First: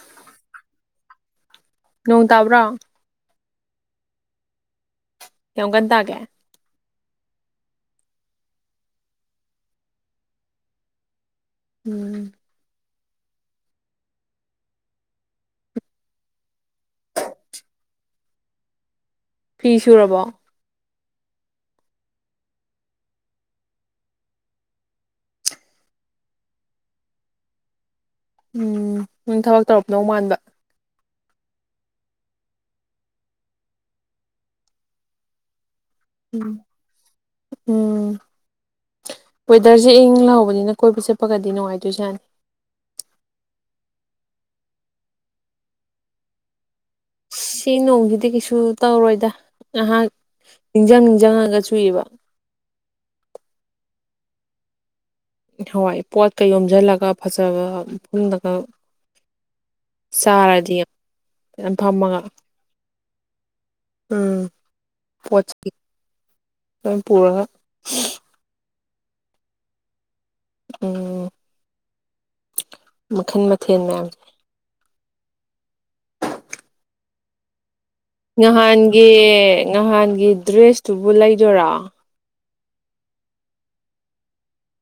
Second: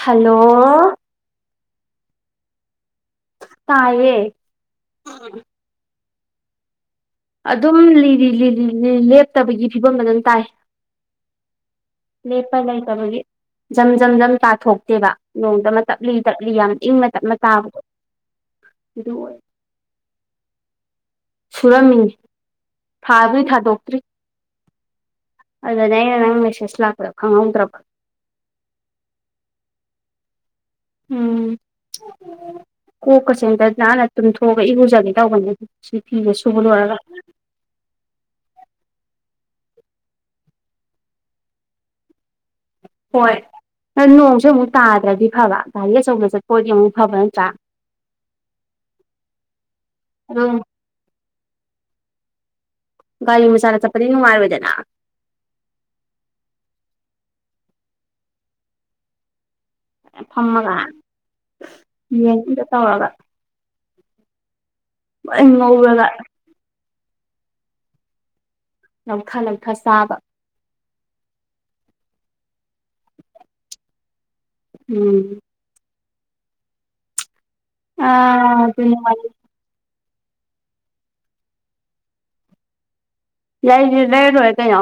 Hello ꯅꯣꯡ ꯇꯥꯕ꯭ꯔꯣ ꯇꯌꯦ ꯀꯌꯥꯝ ꯀꯟ ꯇꯒꯦ ꯑꯗꯨꯝ ꯂꯤꯔꯤ ꯂꯤ ꯂꯦꯞꯇꯕꯒꯤ ꯐꯤꯕꯝꯗ ꯑꯗꯨꯝ ꯇꯥꯏ ꯎꯝ ꯂꯦꯞꯄꯥ ꯂꯩꯇꯕꯒꯤ ꯖꯝ ꯖꯝ ꯖꯝ ꯇꯥꯊꯣꯛꯇꯦꯕ ꯅꯣꯡꯇ ꯑꯃ ꯇꯞꯂꯤ ꯇꯞꯂꯤ ꯌꯥꯝ ꯏꯪꯅ ꯇꯞꯅ ꯇꯥꯕꯗꯣ ꯑꯗꯨ ꯑꯣꯏ ꯐꯤꯁꯨꯔꯕꯣ ꯁꯨꯔꯝꯃꯤꯅꯤ ꯊꯥꯗꯤ ꯊꯥꯗꯣꯛꯇ꯭ꯔꯤ ꯑꯗꯨꯗꯤ ꯑꯩꯅ ꯅꯪ ꯃꯦꯁꯦꯁ ꯂꯥꯛꯄꯗꯣ ꯈꯪꯍꯧꯗ꯭ꯔꯕ ꯎꯝ ꯎꯝ ꯊꯕꯛ ꯇꯧꯔꯃꯗꯧ ꯃꯥꯟꯕ ꯎꯝ ꯀꯣꯛꯀꯁꯦ ꯑꯝꯇ ꯅꯥꯟꯅ ꯇꯨꯝꯊꯣꯛꯑꯒ ꯏꯔꯨꯖꯒꯦ ꯇꯧꯕꯅꯦ ꯁꯤ ꯐꯤꯁꯦ ꯁꯨꯕ ꯎꯝ ꯂꯣꯏꯔꯒ ꯎꯝ ꯋꯦꯗꯔꯁꯦ ꯏꯪ ꯂꯍꯧꯕꯅꯤꯅ ꯀꯣꯏꯕ ꯆꯠꯄꯒꯗꯤ ꯅꯨꯡꯉꯥꯏꯗꯣꯏꯖꯥꯅꯤ ꯍꯣꯏ ꯅꯪ ꯅꯣꯡꯁꯨ ꯑꯃꯨꯛ ꯇꯥꯗ꯭ꯔꯗꯤ ꯐꯕ ꯒꯥꯔꯤ ꯑꯆꯧꯕ ꯆꯠꯄꯗꯤ ꯑꯃꯨꯛ ꯐꯕꯅꯤ ꯁꯤ ꯅꯣꯡꯒꯤꯗꯤ ꯀꯩꯁꯨ ꯇꯧꯔꯣꯏꯗ ꯉꯍꯥꯛ ꯑꯗꯨꯝ ꯅꯤꯡꯁꯤꯡ ꯅꯤꯡꯁꯤꯡꯉꯒ ꯆꯨꯏꯕ ꯒꯥꯔꯤ ꯃꯆꯗ ꯆꯠꯄꯗꯤ ꯅꯨꯡꯉꯥꯏꯔꯣꯏꯗꯅ ꯍꯋꯥꯏ ꯄꯣꯠꯀ ꯌꯣꯝꯁꯤꯜꯂꯒ ꯐꯖꯕ ꯃꯐꯝꯗꯒ ꯆꯔꯗꯤ ꯗꯥꯖꯅꯥ ꯐꯝꯃꯒꯥ ꯆꯠꯇꯋꯥꯒ ꯎꯝ ꯂꯣꯏ ꯄꯣꯠꯁꯤ ꯉꯧꯔꯒ ꯂꯣꯏ ꯄꯨꯔꯒ ꯅꯃꯊꯥ ꯅꯝꯊꯥ ꯆꯥꯕꯥ ꯎꯝ ꯃꯈꯜ ꯃꯊꯦꯜ ꯃꯌꯥꯝꯁꯦ ꯎꯝ ꯑꯥ ꯑꯗꯨ ꯉꯍꯥꯟꯒꯤ ꯅꯨꯡꯉꯥꯏ ꯅꯍꯥꯟꯒꯤ ꯗ꯭ꯔꯦꯁꯇꯨꯕꯨ ꯂꯩꯗꯣꯏꯔꯥ ꯂꯩꯗꯔ꯭ꯤ ꯂꯩꯔ ꯂꯣꯏꯔꯦ ꯀꯩꯅꯣ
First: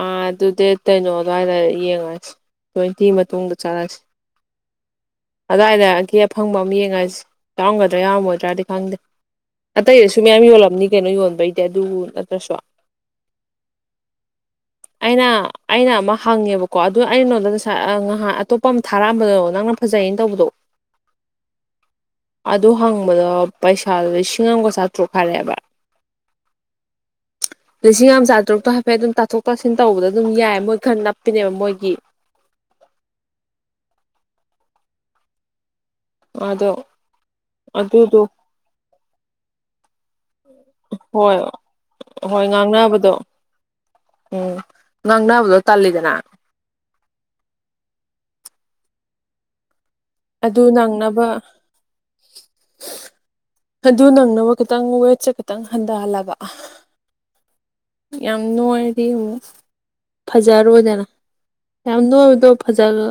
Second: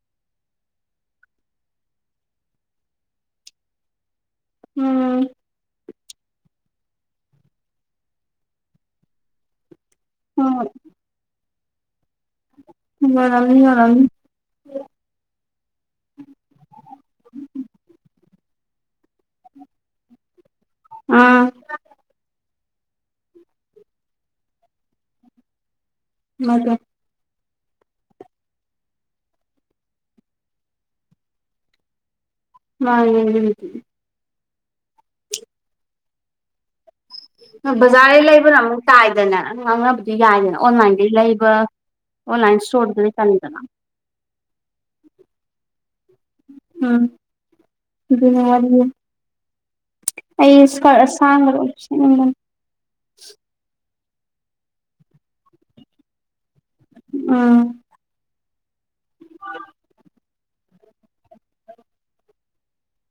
ꯑꯥ ꯑꯗꯨ ꯗ ꯀꯩꯅꯣ ꯑꯗꯨꯋꯥꯏꯗ ꯌꯦꯡꯉꯁꯤ ꯇ꯭ꯋꯦꯟꯇꯤ ꯃꯇꯨꯡꯗ ꯆꯠꯂꯁꯤ ꯎꯝ ꯑꯗꯨꯏꯗ ꯀ ꯑꯐꯪꯕ ꯑꯃ ꯌꯦꯡꯉꯁꯤ ꯌꯥꯎꯔꯝꯒꯗ꯭ꯔꯥ ꯌꯥꯔꯝꯃꯣꯏꯗ꯭ꯔꯗꯤ ꯈꯪꯗꯦ ꯑꯇꯩ ꯑꯁꯨ ꯃꯌꯥꯝ ꯍꯣꯏ ꯌꯣꯜꯂꯝꯕꯅꯤ ꯀꯩꯅꯣ ꯌꯣꯟꯕꯩꯗꯤ ꯑꯗꯨꯕꯨ ꯅꯠꯇ꯭ꯔꯁꯨ ꯌꯣꯂꯝꯅꯤ ꯌꯣꯂꯝꯅꯤ ꯑꯩꯅ ꯑꯩꯅ ꯑꯃ ꯍꯪꯉꯦꯕꯀꯣ ꯑꯗꯨ ꯑꯩꯩꯅꯣꯟꯗ ꯉꯁꯥꯏ ꯉꯍꯥꯟ ꯑꯇꯣꯞꯄ ꯑꯃ ꯊꯥꯔꯛꯑꯝꯕꯗꯣ ꯅꯪꯅ ꯐꯖꯌꯦꯩꯅ ꯇꯧꯕꯗꯣ ꯎꯝ ꯑꯗꯨ ꯍꯪꯕꯗꯣ ꯄꯩꯁꯥꯗꯣ ꯂꯤꯁꯤꯡ ꯑꯃꯒ ꯆꯥꯇ꯭ꯔꯨꯛ ꯍꯥꯏꯔꯛꯑꯦꯕ [unintelligible] ꯂꯤꯁꯤꯡ ꯑꯃ ꯆꯥꯇꯔꯨꯛꯇꯣ ꯍꯥꯏꯐꯦꯠ ꯑꯗꯨꯝ ꯇꯥꯊꯣꯛ ꯇꯥꯁꯤꯟ ꯇꯧꯕꯗ ꯑꯗꯨꯝ ꯌꯥꯏ ꯃꯣꯏ ꯈꯔ ꯅꯞꯄꯤꯅꯦꯕ ꯃꯣꯏꯒꯤ [unintelligible] ꯑꯗꯣ ꯪ ꯑꯗꯨꯗꯣ ꯕꯖꯥꯔꯗꯩ ꯂꯩꯕꯅ ꯑꯃꯨꯛ ꯇꯥꯏꯗꯅ ꯅꯪ ꯉꯥꯡꯅꯕꯗꯤ ꯌꯥꯏꯗꯅ ꯑꯣꯟꯂꯥꯏꯟꯗꯩ ꯍꯣꯏ ꯂꯩꯕ ꯍꯣꯏ ꯑꯣꯟꯂꯥꯏꯟ ꯁꯇꯣꯔꯗꯗꯤ ꯉꯥꯡꯅꯕꯗꯣ ꯆꯅꯤꯗꯅ ꯎꯝ ꯉꯥꯡꯅꯕꯗꯣ ꯇꯜꯂꯤꯗꯅ ꯎꯝ ꯃ ꯑꯩ ꯑꯗꯨ ꯁ ꯅꯪꯅꯕ ꯁꯥꯡꯔꯣ ꯑꯗꯨ ꯅꯪꯅꯕ ꯈꯤꯇꯪ ꯋꯦꯠꯁꯦ ꯈꯤꯇꯪ ꯍꯟꯊꯍꯜꯂꯕ ꯎꯝ ꯌꯥꯝ ꯅꫭꯏꯔꯗꯤ ꯑꯃꯨꯛ ꯐꯖꯔꯣꯏꯗꯅ ꯌꯥꯝ ꯅꫭꯏꯕꯗꯣ ꯐꯖꯔ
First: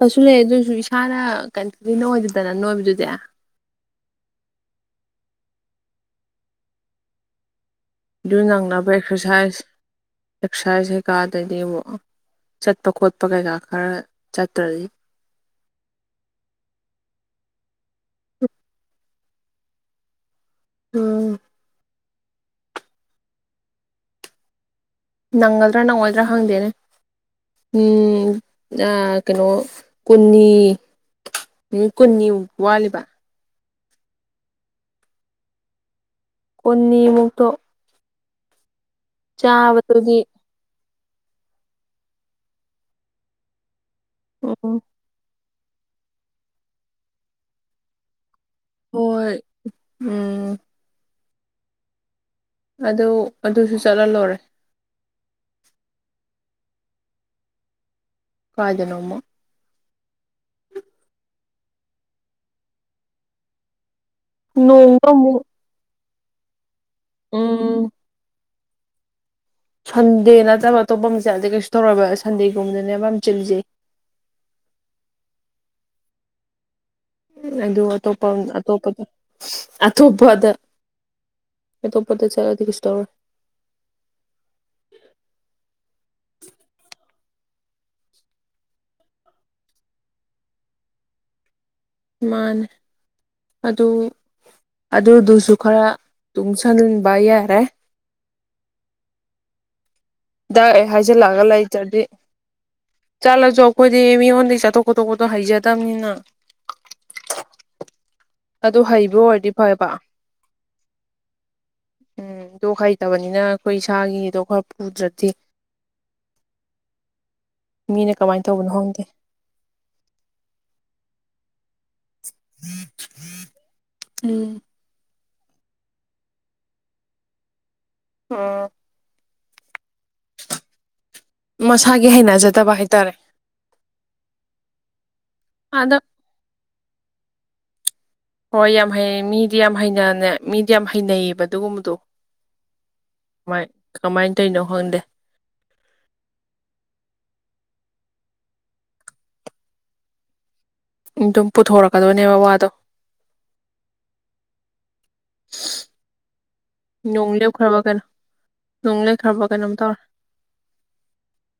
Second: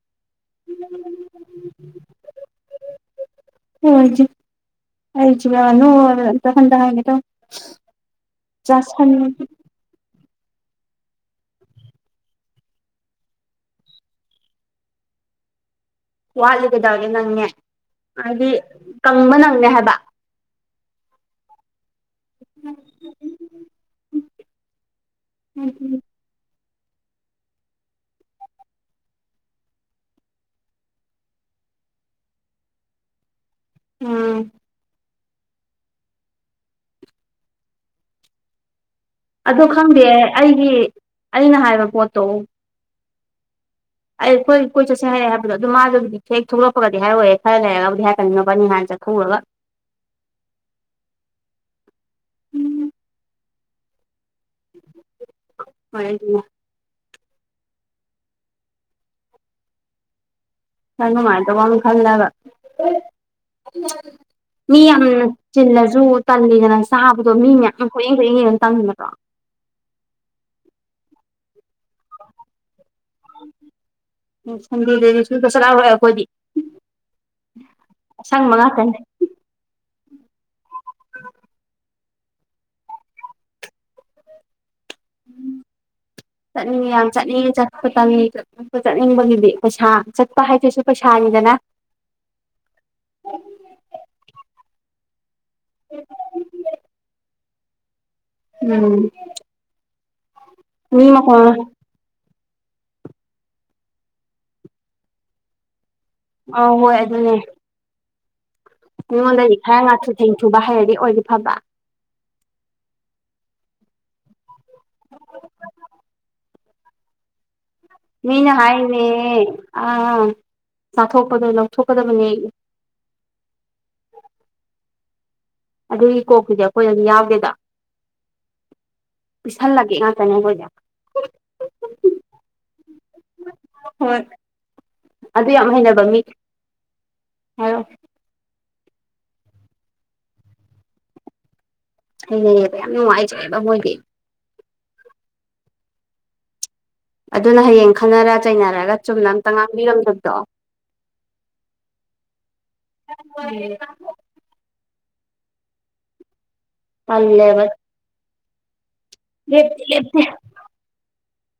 ꯗꯁꯨ ꯂꯩ ꯑꯗꯨꯏꯁꯨ ꯏꯁꯥꯅ ꯀꯟꯐꯤꯗꯦꯟ ꯑꫭꯏꯗꯦꯗꯅ ꯅꯣꯏꯕꯗꯨꯗꯤ [unintelligible] ꯑꯩꯖꯤꯅ ꯅꫭꯏꯕꯗ ꯑꯃꯇ ꯍꯟꯗꯍꯟꯒꯦ ꯇꯧꯕꯅꯤ ꯑꯗꯨ ꯅꯪꯅꯕ ꯑꯦꯛꯁꯔꯁꯥꯏꯁ ꯑꯦꯛꯁꯔꯁꯥꯏꯖ ꯀꯩꯀꯥꯗꯗꯤ ꯆꯠꯄ ꯈꯣꯠꯄ ꯀꯩꯀꯥ ꯈꯔ ꯆꯠꯇ꯭ꯔꯗꯤ ꯋꯥꯠꯂꯤ ꯀꯩꯗꯧꯔꯗꯤ ꯅꯪꯅꯦ ꯍꯥꯏꯗꯤ ꯀꯪꯕ ꯅꯪꯅꯦ ꯍꯥꯏꯕ ꯎꯝ [inaudible] ꯅꯪꯒꯗ꯭ꯔ ꯅꯪꯉꯣꯏꯗ꯭ꯔ ꯈꯪꯗꯦꯅꯦ꯫ ꯎꯝ ꯑ ꯀꯩꯅꯣ ꯀꯨꯟꯅꯤ ꯅꯨꯃꯤꯠ ꯀꯨꯟꯅꯤ ꯋꯥꯠꯂꯤꯕ ꯎꯝ ꯀꯨꯟꯅꯤꯃꯨꯛꯇꯣ ꯑꯗꫭ ꯈꯪꯗꯦ ꯆꯥꯕꯗꯨꯗꯤ ꯑꯩꯒꯤ ꯑꯩꯅ ꯍꯥꯏꯕ ꯄꯣꯠꯇꯣ ꯑꯩꯈꯣꯏ ꯎꯝ ꯀꯣꯏ ꯆꯠꯁꯦ ꯍꯥꯏꯔꯦ ꯍꯥꯏꯕꯗꯣ ꯑꯗꯨ ꯃꯥꯗꯨꯕꯨꯗꯤ ꯍꯦꯛ ꯊꯣꯛꯂꯛꯄꯒꯗꯤ ꯍꯥꯏꯔꯣꯏꯌꯦ ꯈꯔ ꯂꯩꯔꯒꯕꯨꯗꯤ ꯍꯥꯏ ꯅꯕꯅꯤ ꯍꯥꯟ ꯆꯠꯊꯣꯛꯎꯔꯒ ꯍꯣꯏ ꯎꯝ ꯑꯗꯨ ꯑꯗꯨꯁꯨ ꯆꯠꯂ ꯂꫭꯔꯦ [inaudible] ꯀꯥꯏꯗꯅꯣꯃ ꯏꯁꯥ ꯅꯨꯉꯥꯏꯇꯕꯃ ꯈꯜꯂꯒ ꯃꯤ ꯌꯥꯝ ꯅꯣꯡꯗ ꯑꯃꯨꯛ ꯆꯤꯜꯂꯁꯨ ꯇꯜꯂꯤꯗꯅ ꯆꯥꯕꯗꯣ ꯃꯤ ꯃꯌꯥꯝ ꯎꯝ ꯀꫭꯌꯦꯡ ꯀꫭꯌꯦꯡ ꯌꯦꯡꯉ ꯇꯟꯗ꯭ꯔꯣ ꯁꯟꯗꯦ ꯅꯠꯇꯕ ꯑꯇꯣꯞꯄꯝ ꯆꯠꯂꯗꯤ ꯀꯩꯁꯨ ꯇꯧꯔꫭꯏꯕ ꯁꯟꯗꯦꯒꯨꯝꯕꯗꯅꯦꯕ ꯌꯥꯝ ꯆꯤꯜꯂꯤꯁꯦ [inaudible] ꯑꯈꯣꯏꯗꯤ ꯑꯗꯨ ꯑꯇꯣꯞꯄꯝ ꯑꯇꯣꯞꯄꯗ ꯑꯊꯣꯞꯄꯗ ꯑꯇꯣꯞꯄꯗ ꯆꯠꯂꯗꯤ ꯀꯩꯁꯨꯇꯧꯔꫭꯏ [inaudible] ꯆꯠꯅꯤꯉꯦ ꯌꯥꯝ ꯆꯅꯤꯉꯤ ꯆꯠꯄ ꯇꯅꯤ ꯄ ꯆꯠꯅꯤꯡꯕꯒꯤꯗꯤ ꯄꯩꯁꯥ ꯆꯠꯄ ꯍꯥꯏꯁꯤꯁꯨ ꯄꯩꯁꯥꯅꯤꯗꯅ ꯃꯥꯅꯦ ꯑꯗꯨ ꯑꯗꯨꯗꯨꯁꯨ ꯈꯔ ꯇꯨꯡꯁꯟꯕ ꯌꯥꯔꯦ ꯎꯝ ꯗꯛ ꯍꯦꯛ ꯃꯤ ꯃꯈꯣꯟ ꯍꯥꯏꯖꯤꯜꯂꯛꯑꯒ ꯂꯩꯇ꯭ꯔꯗꯤ ꯆꯠꯂꯁꯨ ꯑꯈꯣꯏꯗꯤ ꯃꯤꯉꯣꯟꯗꯒꯤ ꯆꯥꯊꯣꯛ ꯈꯣꯠꯇꯣꯛꯄꯗꫭ ꯍꯩꯖꯗꯕꯅꯤꯅ ꯑꯧ ꯍꯣꯏ ꯑꯗꯨꯅꯦ ꯑꯗꯨ ꯍꯩꯕ ꯑꯣꯏꯔꯗꯤ ꯃꯤꯉꯣꯟꯗꯒꯤ ꯈꯔ ꯐꯕ ꯉꯥꯊꯨ ꯊꯦꯡꯊꯨꯕ ꯍꯩꯔꯗꯤ ꯑꯣꯏꯗꯤ ꯐꯕ ꯎꯝ ꯑꯗꯨ ꯍꯩꯇꯕꯅꯤꯅ ꯑꯈꯣꯏ ꯏꯁꯥꯒꯤꯗꯣ ꯈꯔ ꯄꯨꯗ꯭ꯔꯗꯤ ꯀꯃꯥꯏꯅ ꯃꯤꯅ ꯇꯧꯕꯅꯣ ꯈꯪꯗꯦ ꯍꯥꯏꯔꯤꯅꯦ ꯑ ꯆꯥꯊꯣꯛꯄꯗꯣ ꯂꯧꯊꯣꯛꯀꯗꯕꯅꯦ ꯎꯝ ꯑꯗꯨꯒꯤ ꯀꯣꯛꯇꯨꯗꯤ ꯑꯈꯣꯏꯗꯗꯤ ꯌꯥꯎꯗꯦꯗꫭ ꯎꯝ ꯄꯤꯁꯜꯂꯒꯦ ꯉꯥꯛꯇꯅꯦ ꯑꯈꯣꯏꯗꯤ ꯃꯁꯥꯒꯤ ꯍꯩꯅꯖꯗꯕ ꯍꯥꯏꯇꯥꯔꯦ ꯍꯣꯏ ꯑꯗꯨ ꯌꯥꯝ ꯑꯗ ꯍꯩꯅꯕ ꯃꯤ ꯍꯥꯏꯔꯛꯑꫭ ꯍꯣꯏ ꯌꯥꯝ ꯍꯩ ꯃꯤꯗꯤ ꯌꯥꯝ ꯍꯩꯅꯅꯦ ꯃꯤꯗꯤ ꯌꯥꯝ ꯍꯩꯅꯩꯌꯦꯕ ꯑꯗꯨꯒꯨꯝꯕꯗꯣ ꯍꯩꯅꯩꯌꯦꯕ ꯌꯥꯝ ꯅꯨꯡꯉꯥꯏꯖꯩꯌꯦꯕ ꯃꯣꯏꯗꯤ ꯀꯩꯅꯣ ꯍꫭꯟꯗꯦ ꯑꯗꯨꯅ ꯍꯌꯦꯡ ꯈꯟꯅꯔ ꯆꯩꯅꯔꯒ ꯆꯨꯝꯅ ꯑꯝꯇ ꯉꯥꯡꯕꯤꯔꯝꯗꯕꯗꯣ ꯑꯗꯨꯝ ꯄꯨꯊꯣꯔꯛꯀꯗꯣꯏꯅꯦꯕ ꯋꯥꯗꯣ ꯎꯝ ꯌꯣꯡꯣꯡꯂꯤ ꯎ ꯇꯜꯂꯦꯕ ꯈꯔꯕꯒꯔ ꯅꯨꯡ ꯂꯩꯈ꯭ꯔꯕꯣ ꯀꯩꯅꯣꯝ ꯂꯦꯞꯇꯤ ꯇꯧꯔꯦ ꯂꯦꯞꯇꯦ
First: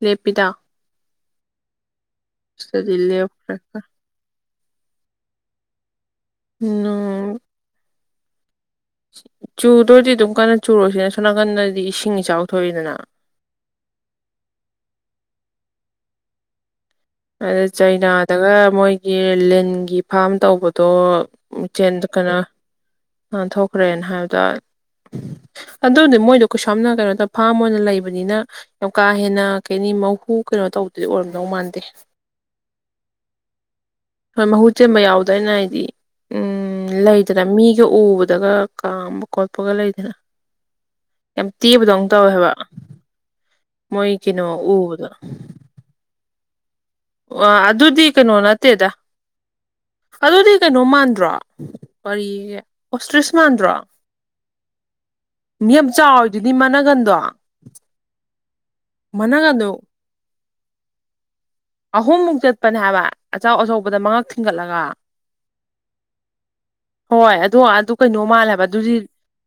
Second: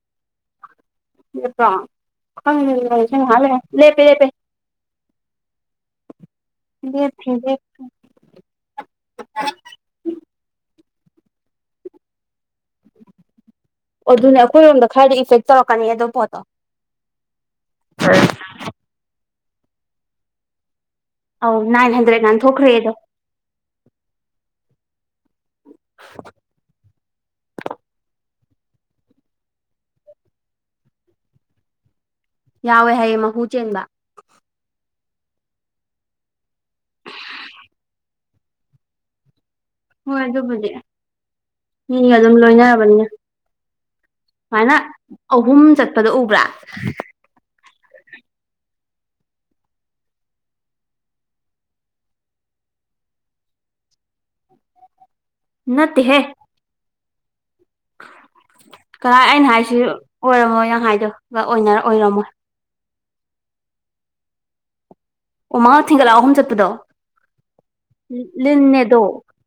ꯂꯦꯞꯄꯤꯗ ꯁꯤꯗꯗꯤ ꯂꯦꯞꯈ꯭ꯔꯦ [inaudible] ꯂꯦꯞꯄꯦ ꯂꯦꯞꯄꯦ [inaudible] ꯆꯨꯗꯨꯏꯗꯤ ꯑꯗꯨꯝ ꯀꯟꯅ ꯆꯨꯔꫭꯁꯤꯅꯦ ꯁꯣꯝ ꯅꯥꯀꯟꯗꯗꯤ ꯏꯁꯤꯡ ꯏꯆꯥꯎ ꯊꯣꯛꯏꯗꯅ ꯑꯣ ꯑꯗꯨꯅ ꯑꯩꯈꯣꯏꯔꯣꯝꯗ ꯈꯔꯗꯤ ꯏꯐꯦꯛ ꯇꯧꯔꯛꯀꯅꯤ ꯑꯗꯨ ꯄꯣꯠꯇꯣ ꯑꯗ ꯆꯩꯅꯥꯗꯒ ꯃꯣꯏꯒꯤ ꯂꯤꯟꯒꯤ ꯐꯥꯔꯝ ꯇꯧꯕꯗꯣ ꯆꯦꯟꯗꯨ ꯀꯅꯥ ꯈꯩꯗꯣ ꯑ ꯊꯣꯛꯈ꯭ꯔꯦꯅ ꯍꯥꯏꯕꯗ ꯑꯗꯨꯗꯤ ꯃꯣꯏꯗꯣ ꯀꯩꯁꯝꯅ ꯀꯩꯅꯣ ꯇ ꯐꯥꯝ ꯑꯣꯏꯅ ꯂꯩꯕꯅꯤꯅ ꯌꯥꯝ ꯀꯥ ꯍꯦꯟꯅ ꯀꯩꯅꯤ ꯃꯍꯨ ꯀꯩꯅꯣ ꯇꯧꯕꯗꯨꯗꯤ ꯑꯣꯏꯔꯝꯗꯧ ꯃꯥꯟꯗꯦ ꯌꯥꯎꯋꯦ ꯍꯥꯏꯌꯦꯦ ꯃꯍꯨ ꯆꯦꯟꯕ ꯍꯣꯏ ꯃꯍꯨ ꯆꯦꯟꯕ ꯌꯥꯎꯗꯣꯏꯅ ꯍꯥꯏꯗꯤ ꯎꯝ ꯂꯩꯗꯅ ꯃꯤ ꯌ ꯎꯕꯗꯒ ꯀꯥꯝꯕ ꯀꯣꯠꯄꯒ ꯂꯩꯗꯅ ꯍꯣꯏ ꯑꯗꯨꯕꯨꯗꯤ ꯌꯥꯝ ꯇꯤꯕꯗꯧ ꯃꯤꯒ ꯑꯗꯨꯝ ꯇꯧꯋꯦꯕ ꯂꯣꯏꯅꯔꯕꯅꯤꯅ ꯃꯣꯏꯀꯤꯅꯣ ꯎꯎꯗ ꯐꯗꯣ ꯎꯕ꯭ꯔꯥ ꯋꯥ ꯑꯗꯨꯗꯤ ꯀꯩꯅꯣ ꯅꯠꯇꯦꯗ ꯑꯗꯨꯗꯤ ꯀꯩꯅꯣ ꯃꯥꯟꯗ꯭ꯔꯣ ꯋꯥꯔꯤ ꯑꯣꯁꯇ꯭ꯔꯤꯁ ꯃꯥꯟꯗ꯭ꯔꯣ ꯃꯤ ꯌꯥꯝ ꯅꯠꯇꯦꯍꯦ ꯆꯥꯎꯋꯤꯗꯨꯗꯤ ꯃꯅꯒꯟꯗꯣ ꯀꯥꯏ ꯑꯩꯅ ꯃꯅꯒꯟꯗꯣ ꯍꯥꯏꯁꯤ ꯑꯣꯏꯔꯝꯃꯣꯏ ꯅ ꯍꯥꯏꯗꯨꯣꯒ ꯑꯣꯏꯅꯔꯛ ꯑꯍꯨꯝꯃꯨꯛ ꯆꯠꯄꯅꯦ ꯍꯥꯏꯕ ꯑꯆꯧ ꯑꯆꯧꯕꯗ ꯃꯉꯛ ꯊꯤꯡꯒꯠꯂꯒ ꯑꯣ ꯃꯉꯥ ꯊꯤꯡꯒꯠꯂꯛ ꯑꯍꯨꯝ ꯆꯠꯄꯗꯣ ꯍꯣꯏ ꯑꯗꯨꯣ ꯑꯗꯨ ꯀꯩꯅꯣ ꯃꯥꯜꯂꯦꯕ ꯑꯗꯨꯗꯤ ꯂꯤꯟꯅꯦꯗꯣ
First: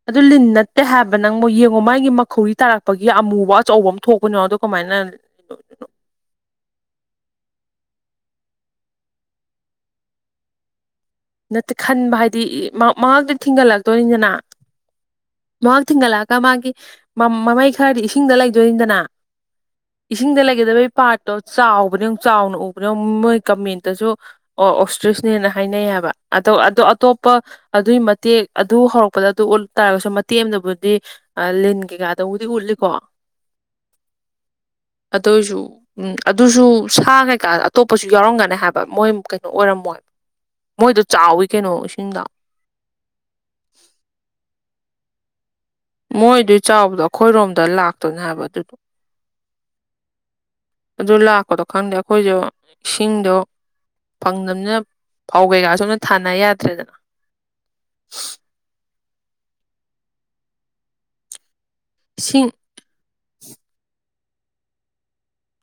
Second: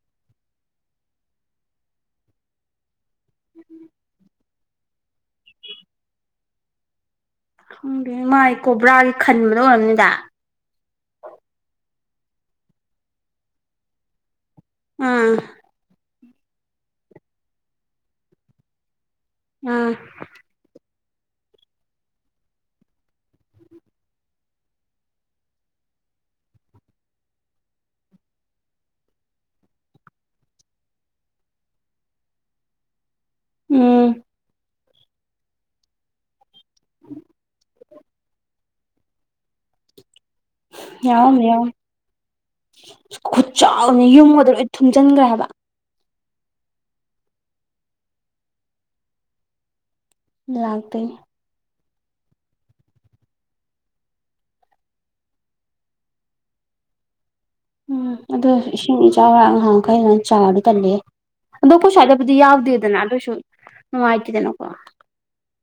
ꯑꯗꯨ ꯂꯤꯟ ꯅꯠꯇꯦ ꯍꯥꯏꯕ ꯅꯪ ꯌꯦꯡꯉꯣ ꯃꯥꯒꯤ ꯃꯈꯧꯔꯤ ꯇꯥꯔꯛꯄꯒꯤ ꯑꯃꯨꯕ ꯑꯆꯧꯕ ꯑꯃ ꯊꯣꯛꯄꯅꯤꯣ ꯑꯗꯣ ꯍꯃꯥꯏꯅ ꯎꯝ ꯃꯥꯥꯏꯒꯤ ꯀꯧꯕꯣꯕ꯭ꯔꯥꯒꯤ ꯈꯟꯕꯗ ꯑꯣꯏꯔꯕꯝꯅꯤꯗ ꯅꯠꯇꯦ ꯈꯟꯕ ꯍꯥꯏꯗꯤ ꯃꯇ ꯊꯤꯡꯒꯠꯂꯛꯇꯣꯏꯅꯤꯗꯅ ꯑꯥ ꯃ ꯊꯤꯡꯒꯠꯂꯛꯑꯒ ꯃꯥꯒꯤ ꯃꯃꯩ ꯈꯔꯗꯤ ꯏꯁꯤꯡꯗ ꯂꯩꯗꯣꯏꯅꯤꯗꯅ ꯑꯥ ꯏꯁꯤꯡꯤꯡꯗ ꯂꯩꯒꯦꯗꯕꯩ ꯄꯥꯔꯠꯇꯣ ꯆꯥꯎꯕꯅꯦ ꯆꯥꯎꯅ ꯎꯕꯅꯦ ꯃꯣꯏ ꯀꯃꯦꯟꯇꯁꯨ ꯑꯣ ꯑꯣꯁꯇ꯭ꯔꯤꯁꯅꯦꯅ ꯍꯥꯏꯅꯩꯌꯦꯕ ꯑꯗꯣ ꯑꯗꯣ ꯑꯇꯣꯞꯄ ꯑꯗꯨꯏ ꯃꯇꯦꯛ ꯑꯗꯨ ꯍꯧꯔꯛꯄꯗ ꯑꯗꯨ ꯎꯠꯂ ꯇꯥꯔꯒꯁꯨ ꯇꯦꯝꯅꯕꯨꯗꯤ ꯂꯤꯟ ꯀꯩꯀꯥꯗꯕꯨꯗꯤ ꯎꯠꯂꯤꯀꯣ ꯎꯝ ꯑꯗꯨꯏꯁꯨ ꯎꯝ ꯑꯗꯨꯁꯨ ꯁꯥ ꯀꯩꯀꯥ ꯑꯇꯣꯞꯄꯁꯨ ꯌꯥꯎꯔꯝꯒꯅꯤ ꯍꯥꯏꯕ ꯃꯣꯏ ꯑꯣꯏꯔꯝꯃꯣꯏꯕ ꯌꯥꯎꯔꯅꯦ ꯌꯥꯎꯔ ꯈꯨꯠ ꯆꯥꯎꯅꯤ ꯌꯨꯝꯉꯗ ꯂꯣꯏ ꯊꯨꯝꯖꯤꯟꯈ꯭ꯔꯦ ꯍꯥꯏꯕ ꯃꯣꯏꯗꯨ ꯆꯥꯎꯕꯗꯣ ꯑꯩꯈꯣꯏꯔꯣꯝꯗ ꯂꯥꯛꯇꯧꯅꯦ ꯍꯥꯏꯕ ꯑꯗꯨꯗꯣ ꯂꯥꯛꯇꯣꯏꯅꯤ ꯑꯗꯨ ꯂꯥꯛꯄꯗꯣ ꯈꯪꯗꯦ ꯑꯩꯈꯣꯏꯁꯨ ꯏꯁꯤꯡꯗꯣ ꯐꯪꯗꯕꯅꯤꯅ ꯐꯥꯎ ꯀꯩꯀꯥ ꯁꯣꯝꯅ ꯊꯥꯅ ꯌꯥꯗ꯭ꯔꯦꯗꯅ ꯎꯝ ꯑꯗꯨꯗ ꯏꯁꯤꯡ ꯏꯆꯥꯎꯥꯡ ꯉꯍꯥꯡꯈꯩ ꯉ ꯆꯥꯔꯗꯤ ꯇꯜꯂꯦ ꯑꯗꯣ ꯀꯣꯏ ꯁ꯭ꯋꯥꯏꯗꯕꯨꯗꯤ ꯏꯁꯤꯡ ꯌꯥꯎꯗꯦꯗꯅ ꯑꯗꯨꯁꯨ ꯅꯨꯡꯉꯥꯏꯇꯦꯗꯅꯀꯣ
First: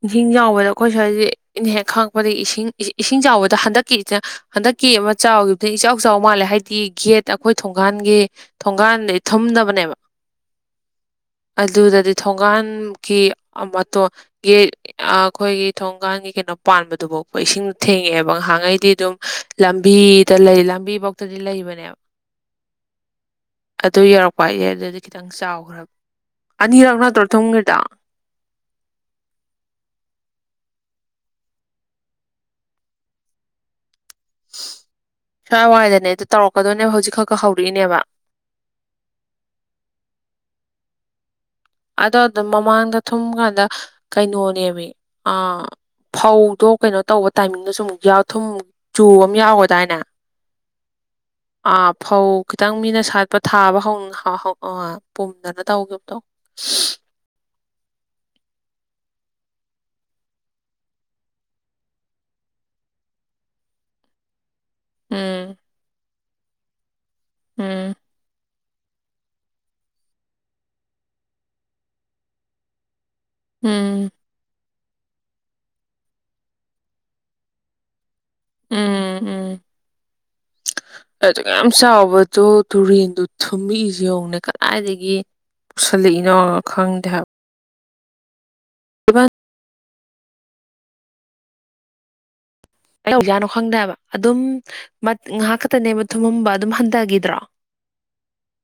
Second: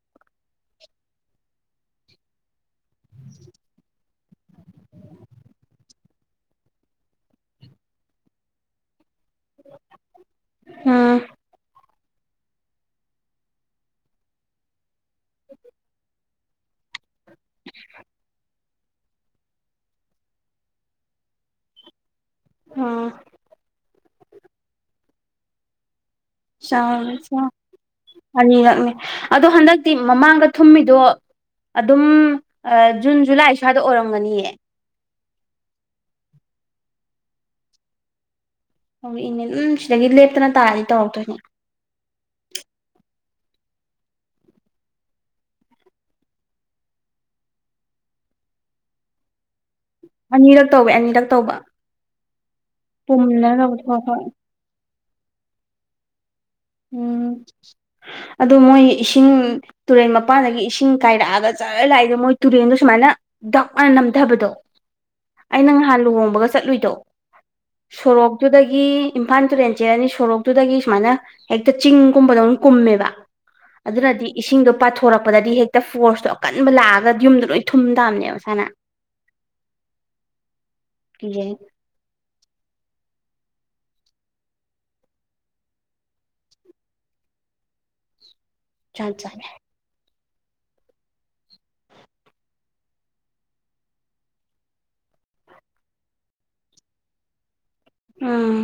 ꯏꯁꯤꯡ ꯆꯥꯎꯕꯗ ꯑꯩꯈꯣꯏ ꯁ꯭ꯋꯥꯏꯁꯦ ꯏ ꯍꯦꯛ ꯈꯪꯉꯛꯄꯗꯒꯤ ꯏꯁꯤꯡ ꯏꯁꯤꯡ ꯆꯥꯎꯕꯗ ꯍꯟꯗꯛꯀꯤ ꯍꯟꯗꯛꯀꯤ ꯑꯃ ꯆꯥꯎꯈꯤꯕꯗꯨꯅ ꯏꯆꯥꯎ ꯆꯥꯎ ꯃꯥꯜꯂꯦ ꯍꯥꯏꯗꯤ ꯒꯦꯠ ꯑꯩꯈꯣꯏ ꯊꯣꯡꯒꯥꯟꯒꯤ ꯊꯣꯡꯒꯥꯟꯗꯩ ꯊꯨꯝꯗꯕꯅꯦꯕ ꯎꯝ ꯑꯗꯨꯗꯗꯤ ꯊꯣꯡꯒꯥꯟꯒꯤ ꯃꯇꯣ ꯒꯤ ꯑꯩꯈꯣꯏꯒꯤ ꯊꯣꯡꯒꯥꯟꯒꯤ ꯀꯩꯅꯣ ꯄꯥꯟꯕꯗꯨꯐꯥꯎ ꯑꯩꯈꯣꯏ ꯏꯁꯤꯡꯗ ꯊꯦꯡꯉꯛꯑꯦꯕ ꯉꯥꯏꯍꯉꯩꯗꯤ ꯑꯗꯨꯝ ꯂꯝꯕꯤꯗ ꯂꯩ ꯂꯝꯕꯤ ꯐꯧꯇꯗꯤ ꯂꯩꯕꯅꯦꯕ ꯑꯥ ꯑꯗꯨ ꯌꯧꯔꯛꯄ ꯍꯥꯏꯁꯦ ꯑꯗꯨꯗꯤ ꯈꯤꯇꯪ ꯆꯥꯎꯈ꯭ꯔꯕ ꯑꯅꯤꯔꯛ ꯅꯠꯇ꯭ꯔꯣ ꯆꯥꯎ ꯊꯨꯝꯈ꯭ꯔꯤꯗꯣ ꯑꯅꯤꯉꯛꯅꯤ ꯑꯗꯣ ꯍꯟꯗꯛꯇꯤ ꯃꯃꯥꯡꯗ ꯊꯨꯝꯃꯤꯗꯣ ꯑꯗꯨꯝ ꯖꯨꯟ ꯖꯨꯂꯥꯏ ꯁ꯭ꯋꯥꯏꯗ ꯑꯣꯏꯔꯝꯒꯅꯤ ꯁ꯭ꯋꯥꯏ ꯋꯥꯏꯗꯅꯦꯗ ꯇꯧꯔꯛꯀꯗꯣꯏꯅꯦꯕ ꯍꯧꯖꯤꯛ ꯈꯛ ꯈ ꯍꯧꯔꯛꯏꯅꯦꯕ ꯍꯧꯛ ꯏꯅꯦ ꯑꯗꯨꯝ ꯁꯤꯗꯒꯤ ꯂꯦꯞꯇꯅ ꯇꯥꯔꯅꯤ ꯇꯧꯔꯛꯇꯣꯏꯅꯦ ꯑꯗꯣ ꯑꯗꯨꯝ ꯃꯃꯥꯡꯗ ꯊꯨꯝꯀꯥꯟꯗ ꯀꯩꯅꯣꯅꯦꯃꯤ ꯑꯥ ꯐꯧꯗꯣ ꯀꯩꯅꯣ ꯇꯧꯕ ꯇꯥꯏꯃꯤꯡꯗꯁꯨ ꯑꯃꯨꯛ ꯊꯨꯝ ꯆꯨ ꯑꯃ ꯌꯥꯎꯒꯗꯥꯏꯅꯦ ꯑꯅꯤꯔꯛ ꯇꯧꯋꯦ ꯑꯅꯤꯔꯛ ꯇꯧꯕ ꯑ ꯐꯧ ꯈꯤꯇꯪ ꯃꯤꯅ ꯁꯥꯠꯄ ꯊꯥꯕ ꯄꯨꯝꯅꯔꯕꯗꯣ ꯍꯧ ꯍꯣꯏ ꯍꯣꯏ ꯑ ꯄꯨꯝꯗꯅ ꯇꯧꯈꯤꯕꯇꯣ ꯎꯝ ꯑꯗꯨꯣ ꯃꯣꯏ ꯏꯁꯤꯡ ꯇꯨꯔꯦꯟ ꯃꯄꯥꯟꯗꯒꯤ ꯏꯁꯤꯡ ꯀꯥꯏꯔꯛꯑꯒ ꯆꯥꯔ ꯂꯥꯛꯏꯗꯣ ꯃꯣꯏ ꯇꯨꯔꯦꯜꯗꯣ ꯁꯨꯃꯥꯏꯅ ꯗꯎꯅꯥꯅ ꯅꯝꯊꯕꯗꯣ ꯎꯝ ꯑꯩꯅ ꯉꯍꯥꯟ ꯂꯨꯍꯣꯡꯕꯒ ꯆꯠꯂꯨꯏꯗꯣ ꯎꯝ ꯁꯣꯔꯣꯛ ꯑꯗꯨꯨꯗꯒꯤ ꯏꯝꯐꯥꯜ ꯇꯨꯔꯦꯟ ꯆꯦ ꯑꯅꯤ ꯁꯣꯔꯣꯛꯇꯨꯗꯒꯤ ꯁꯨꯃꯥꯏꯅ ꯍꯦꯛꯇ ꯆꯤꯡꯒꯨꯝꯕꯗ ꯀꯨꯝꯃꯦꯕ ꯎꯝ ꯑꯗꯨ꯭ꯔꯗꯤ ꯏꯁꯤꯡꯗꯣ ꯄꯥꯊꯣꯔꯛꯄꯗꯗꯤ ꯍꯦꯛꯇ ꯐꯣꯔꯁꯇꯣ ꯑꯀꯟꯕ ꯂꯥꯛꯑꯒ ꯌꯨꯝꯗꯣ ꯂꯣꯏ ꯊꯨꯝ ꯇꯕꯅꯦꯕ ꯎꯝ ꯎꯝ ꯍꯁꯨ ꯀ ꯀꯤꯖꯩ ꯆꯥꯎꯕꯗꯣ ꯇꯨꯔꯦꯟꯗꯣ ꯊꯨꯝꯃꯛꯏꯁꯤ ꯌꯦꯧꯅꯦ ꯀꯗꯥꯏꯗꯒꯤ ꯄꯨꯁꯜꯂꯛꯏꯅꯣ ꯈꯪꯗꯦ ꯍꯥꯏꯕ ꯆꯥ ꯆꯦ ꯀ ꯍꯧꯖꯥꯠꯅꯣ ꯈꯪꯗꯦꯕ ꯑꯗꯨꯝ ꯉꯥꯏꯍꯥꯛ ꯈꯛꯇꯅꯦꯕ ꯊꯨꯝꯃꯝꯕ ꯑꯗꯨꯝ ꯍꯟꯊꯈꯤꯗ꯭ꯔꯣ ꯑꯥ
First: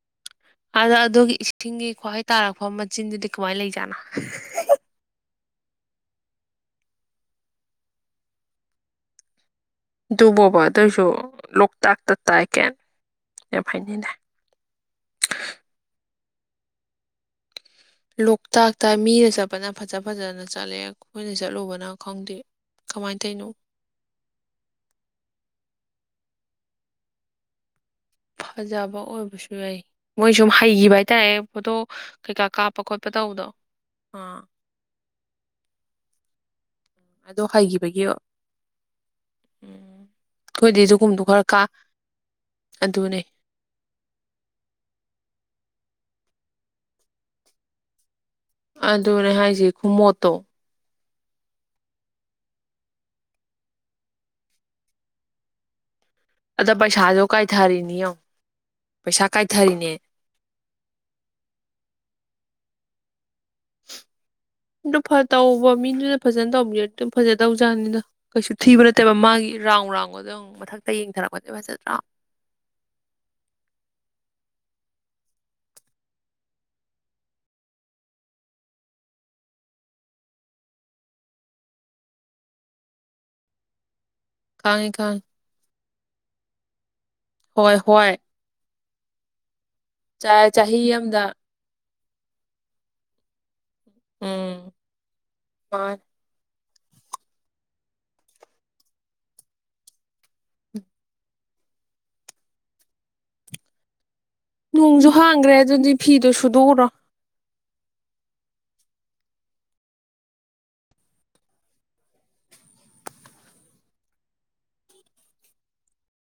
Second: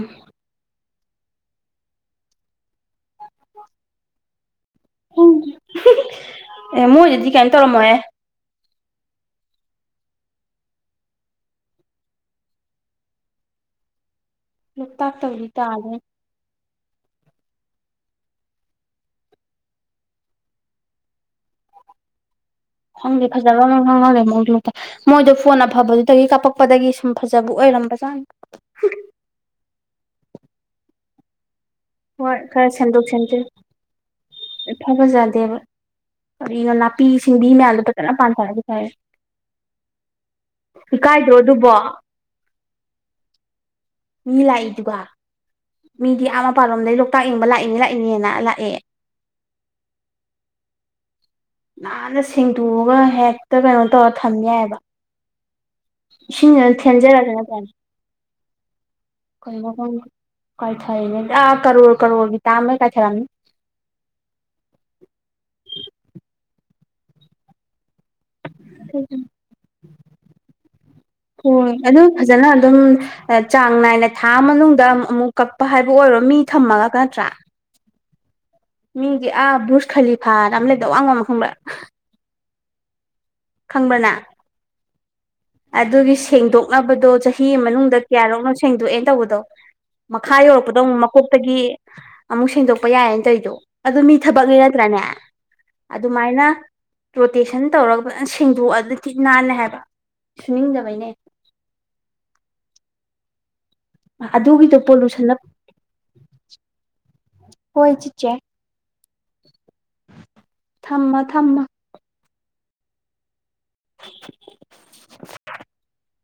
ꯑꯗ ꯑꯗꯨꯒꯤ ꯏꯁꯤꯡꯒꯤ ꯈ꯭ꯋꯥꯍꯩ ꯇꯥꯔꯛꯄ ꯃꯆꯤꯟꯗꯨꯗꯤ ꯀꯃꯥꯏꯅ ꯂꯩꯖꯥꯠꯅꯣ ꯎ ꯑꯦ ꯃꯣꯏꯗꯗꯤ ꯀꯥꯏꯝ ꯇꯧꯔꯝꯃꯣꯍꯦ ꯑꯗꯨꯐꯕ ꯑꯗꯨꯏꯁꯨ ꯂꯣꯛꯇꯥꯛꯇ ꯇꯥꯏ ꯀꯦ ꯌꯥꯝ ꯍꯥꯏꯅꯤꯅꯦ ꯂꯣꯛꯇꯥꯛ ꯇꯧꯗꯤ ꯇꯥꯔꯦ ꯂꯣꯛꯇꯥꯛꯇ ꯃꯤꯅ ꯆꯠꯄꯅ ꯐꯖ ꯐꯖꯅ ꯆꯠꯂꯦ ꯑꯩꯈꯣꯏꯅ ꯆꯠꯂꯨꯕꯅ ꯈꯪꯗꯦ ꯀꯃꯥꯏꯅ ꯍꯪꯗꯦ ꯇꯧꯅꯣ ꯐꯖꯅꯔꯦ ꯃꯣꯏ ꯂ ꯃꯣꯏꯗꯣ ꯐꯣꯟ ꯑꯐꯕꯗꯨꯗꯒꯤ ꯀꯥꯞꯄꯛꯄꯗꯒꯤ ꯁꯨꯝ ꯐꯖꯕ ꯑꯣꯏꯔꯝꯕꯖꯥꯠꯅꯤ ꯐꯖꯕ ꯑꯣꯏꯕꯁꯨ ꯌꯥꯏ ꯃꯣꯏ ꯁꯨꯝ ꯍꯩꯈꯤꯕ ꯍꯥꯏꯇꯥꯔꯦ ꯐꯣꯇꯣ ꯍꯣꯏ ꯀꯩꯀꯥ ꯈꯔ ꯀꯥꯞꯄ ꯁꯦꯝꯗꯣꯛ ꯈꯣꯠꯄ ꯁꯦꯝꯗꯦ ꯇꯧꯕꯗꯣ ꯑꯥ ꯐꯕꯖꯗꯦꯕ ꯑꯅ ꯅꯥꯄꯤ ꯑꯗꯣ ꯁꯤꯡꯕꯤ ꯃꯌꯥꯝꯗꯨꯣ ꯍꯩꯈꯤꯕꯒꯤ ꯎꯝ ꯐꯖꯅ ꯄꯥꯟꯊꯔꯒꯁꯨ ꯍꯥꯏꯔꯦ ꯑꯩꯈꯣꯏꯗꯤ ꯑꯗꯨꯒꯨꯝꯕꯗꯣ ꯏꯀꯥꯏꯗ꯭ꯔꯣ ꯈꯔ ꯀꯥ ꯑꯗꯨꯕꯣ ꯑꯗꯨꯅꯦ ꯃꯤ ꯂꯥꯛꯏꯗꯨꯒ ꯃꯤꯗꯤ ꯑꯥ ꯃꯄꯥꯥꯟꯔꯣꯝꯗꯩ ꯂꯣꯛꯇꯥꯛꯅꯤꯡꯕ ꯂꯥꯛꯏꯅꯤ ꯂꯥꯛꯏꯅꯦꯅ ꯂꯥꯛꯑꯦ ꯑꯗꯨꯅꯦ ꯍꯥꯏꯁꯤ ꯈꯨꯃꯣꯠꯇꯣ ꯅꯥꯟꯅ ꯁꯦꯡꯗꯣꯛꯑꯒ ꯍꯦꯛꯇ ꯀꯩꯅꯣ ꯇꯧꯔ ꯊꯝ ꯌꯥꯏꯑꯕ ꯑꯗ ꯏꯁꯤꯡ ꯄꯩꯁꯥꯗꯣ ꯊꯦꯡꯖꯔꯒ ꯅꯠꯇ ꯀꯥꯏꯊꯔꯤꯅꯤ ꯌꯦꯡꯉꯣ ꯄꯩꯁꯥ ꯀꯥꯏꯊꯔꯤꯅꯦ ꯀꯥꯏꯊꯔꯤꯅꯦ ꯑ ꯀꯔꯣꯔ ꯀꯔꯣꯔꯒꯤ ꯇꯝꯃꯦ ꯀꯥꯏꯊꯔꯅꯤ ꯑꯗꯨ ꯇꯧꯕ ꯃꯤꯗꯨꯅ ꯐꯖꯅ ꯇꯧꯕꯤꯔꯗꯤ ꯑꯗꯨꯝ ꯐꯖ ꯇꯧꯖꯥꯅꯤꯅ ꯀꯩꯁꯨ ꯊꯤꯕ ꯅꯠꯇꯦꯕ ꯃꯥꯒꯤ ꯔꯥꯎꯟ ꯔꯥꯎꯟꯒꯣꯗ ꯃꯊꯛꯇ ꯌꯦꯡꯊꯔꯛꯄꯅꯦꯕ ꯍꯣꯏ ꯐꯖꯗ꯭ꯔꯥ ꯑꯗꯨ ꯐꯖꯅ ꯑꯗꯨꯝ ꯆꯥꯡ ꯅꯥꯏꯅ ꯊꯥ ꯃꯅꯨꯡꯗ ꯑꯃꯨꯛ ꯀꯛꯄ ꯍꯥꯏꯕ ꯑꯣꯏꯔꯣ ꯃꯤ ꯊꯝꯃꯒ ꯅꯠꯇ꯭ꯔꯥ ꯃꯤꯒꯤ ꯑꯥ ꯕꯨꯖ ꯈꯂꯤꯐꯥꯅ ꯑꯃ ꯂꯩꯗꯕ ꯋꯥꯡꯕ ꯈꯪꯕ꯭ꯔꯥ ꯈꯪꯕꯅ ꯈꯥꯉ ꯈꯉ ꯑꯗꯨꯒꯤ ꯁꯦꯡꯗꯣꯛꯅꯕꯗꯣ ꯆꯍꯤ ꯍꯣꯏ ꯃꯅꯨꯡꯗ ꯍꯣꯏ ꯀꯌꯥꯔꯛꯅꯣ ꯁꯦꯡꯗꯣꯛꯑꯦꯅ ꯇꯧꯕꯗꯣ ꯃꯈꯥ ꯆ- ꯌꯧꯔꯛꯄꯗ ꯆꯍꯤ ꯑꯃꯨꯛ ꯑꯃꯗ ꯃꯀꯣꯛꯇꯒꯤ ꯑꯃꯨꯛ ꯁꯦꯡꯗꯣꯛꯄ ꯌꯥꯏꯌꯦꯅ ꯇꯧꯔꯤꯗꯣ ꯑꯗꯨ ꯃꯤ ꯊꯕꯛꯀꯤ ꯎꯝ ꯅꯠꯇ꯭ꯔꯥꯅꯦ ꯃꯥꯅꯦ ꯑꯗꯨ ꯁꯨꯃꯥꯏꯅ ꯔꯣꯇꯦꯁꯟ ꯇꯧꯔꯒꯅ ꯁꯦꯡꯗꯣꯛꯑ ꯑꯗꯨꯗꯤꯤ ꯅꯥꯟꯅꯦ ꯍꯥꯏꯕ ꯁꯨꯅꯤꯡꯗꯕꯩꯅꯦ ꯑꯗꯨꯒꯤꯗꯣ ꯅꯣꯡꯁꯨ ꯄꯣꯂꯨꯁꯟꯅ ꯍꯥꯡꯈ꯭ꯔꯦ ꯑꯗꯨꯗꯤ ꯐꯤꯗꯣ ꯁꯨꯗꯣꯛꯎꯔꯣ ꯍꯣꯏ ꯆꯤꯆꯦ ꯊꯝꯃ ꯊꯝꯃ [inaudible]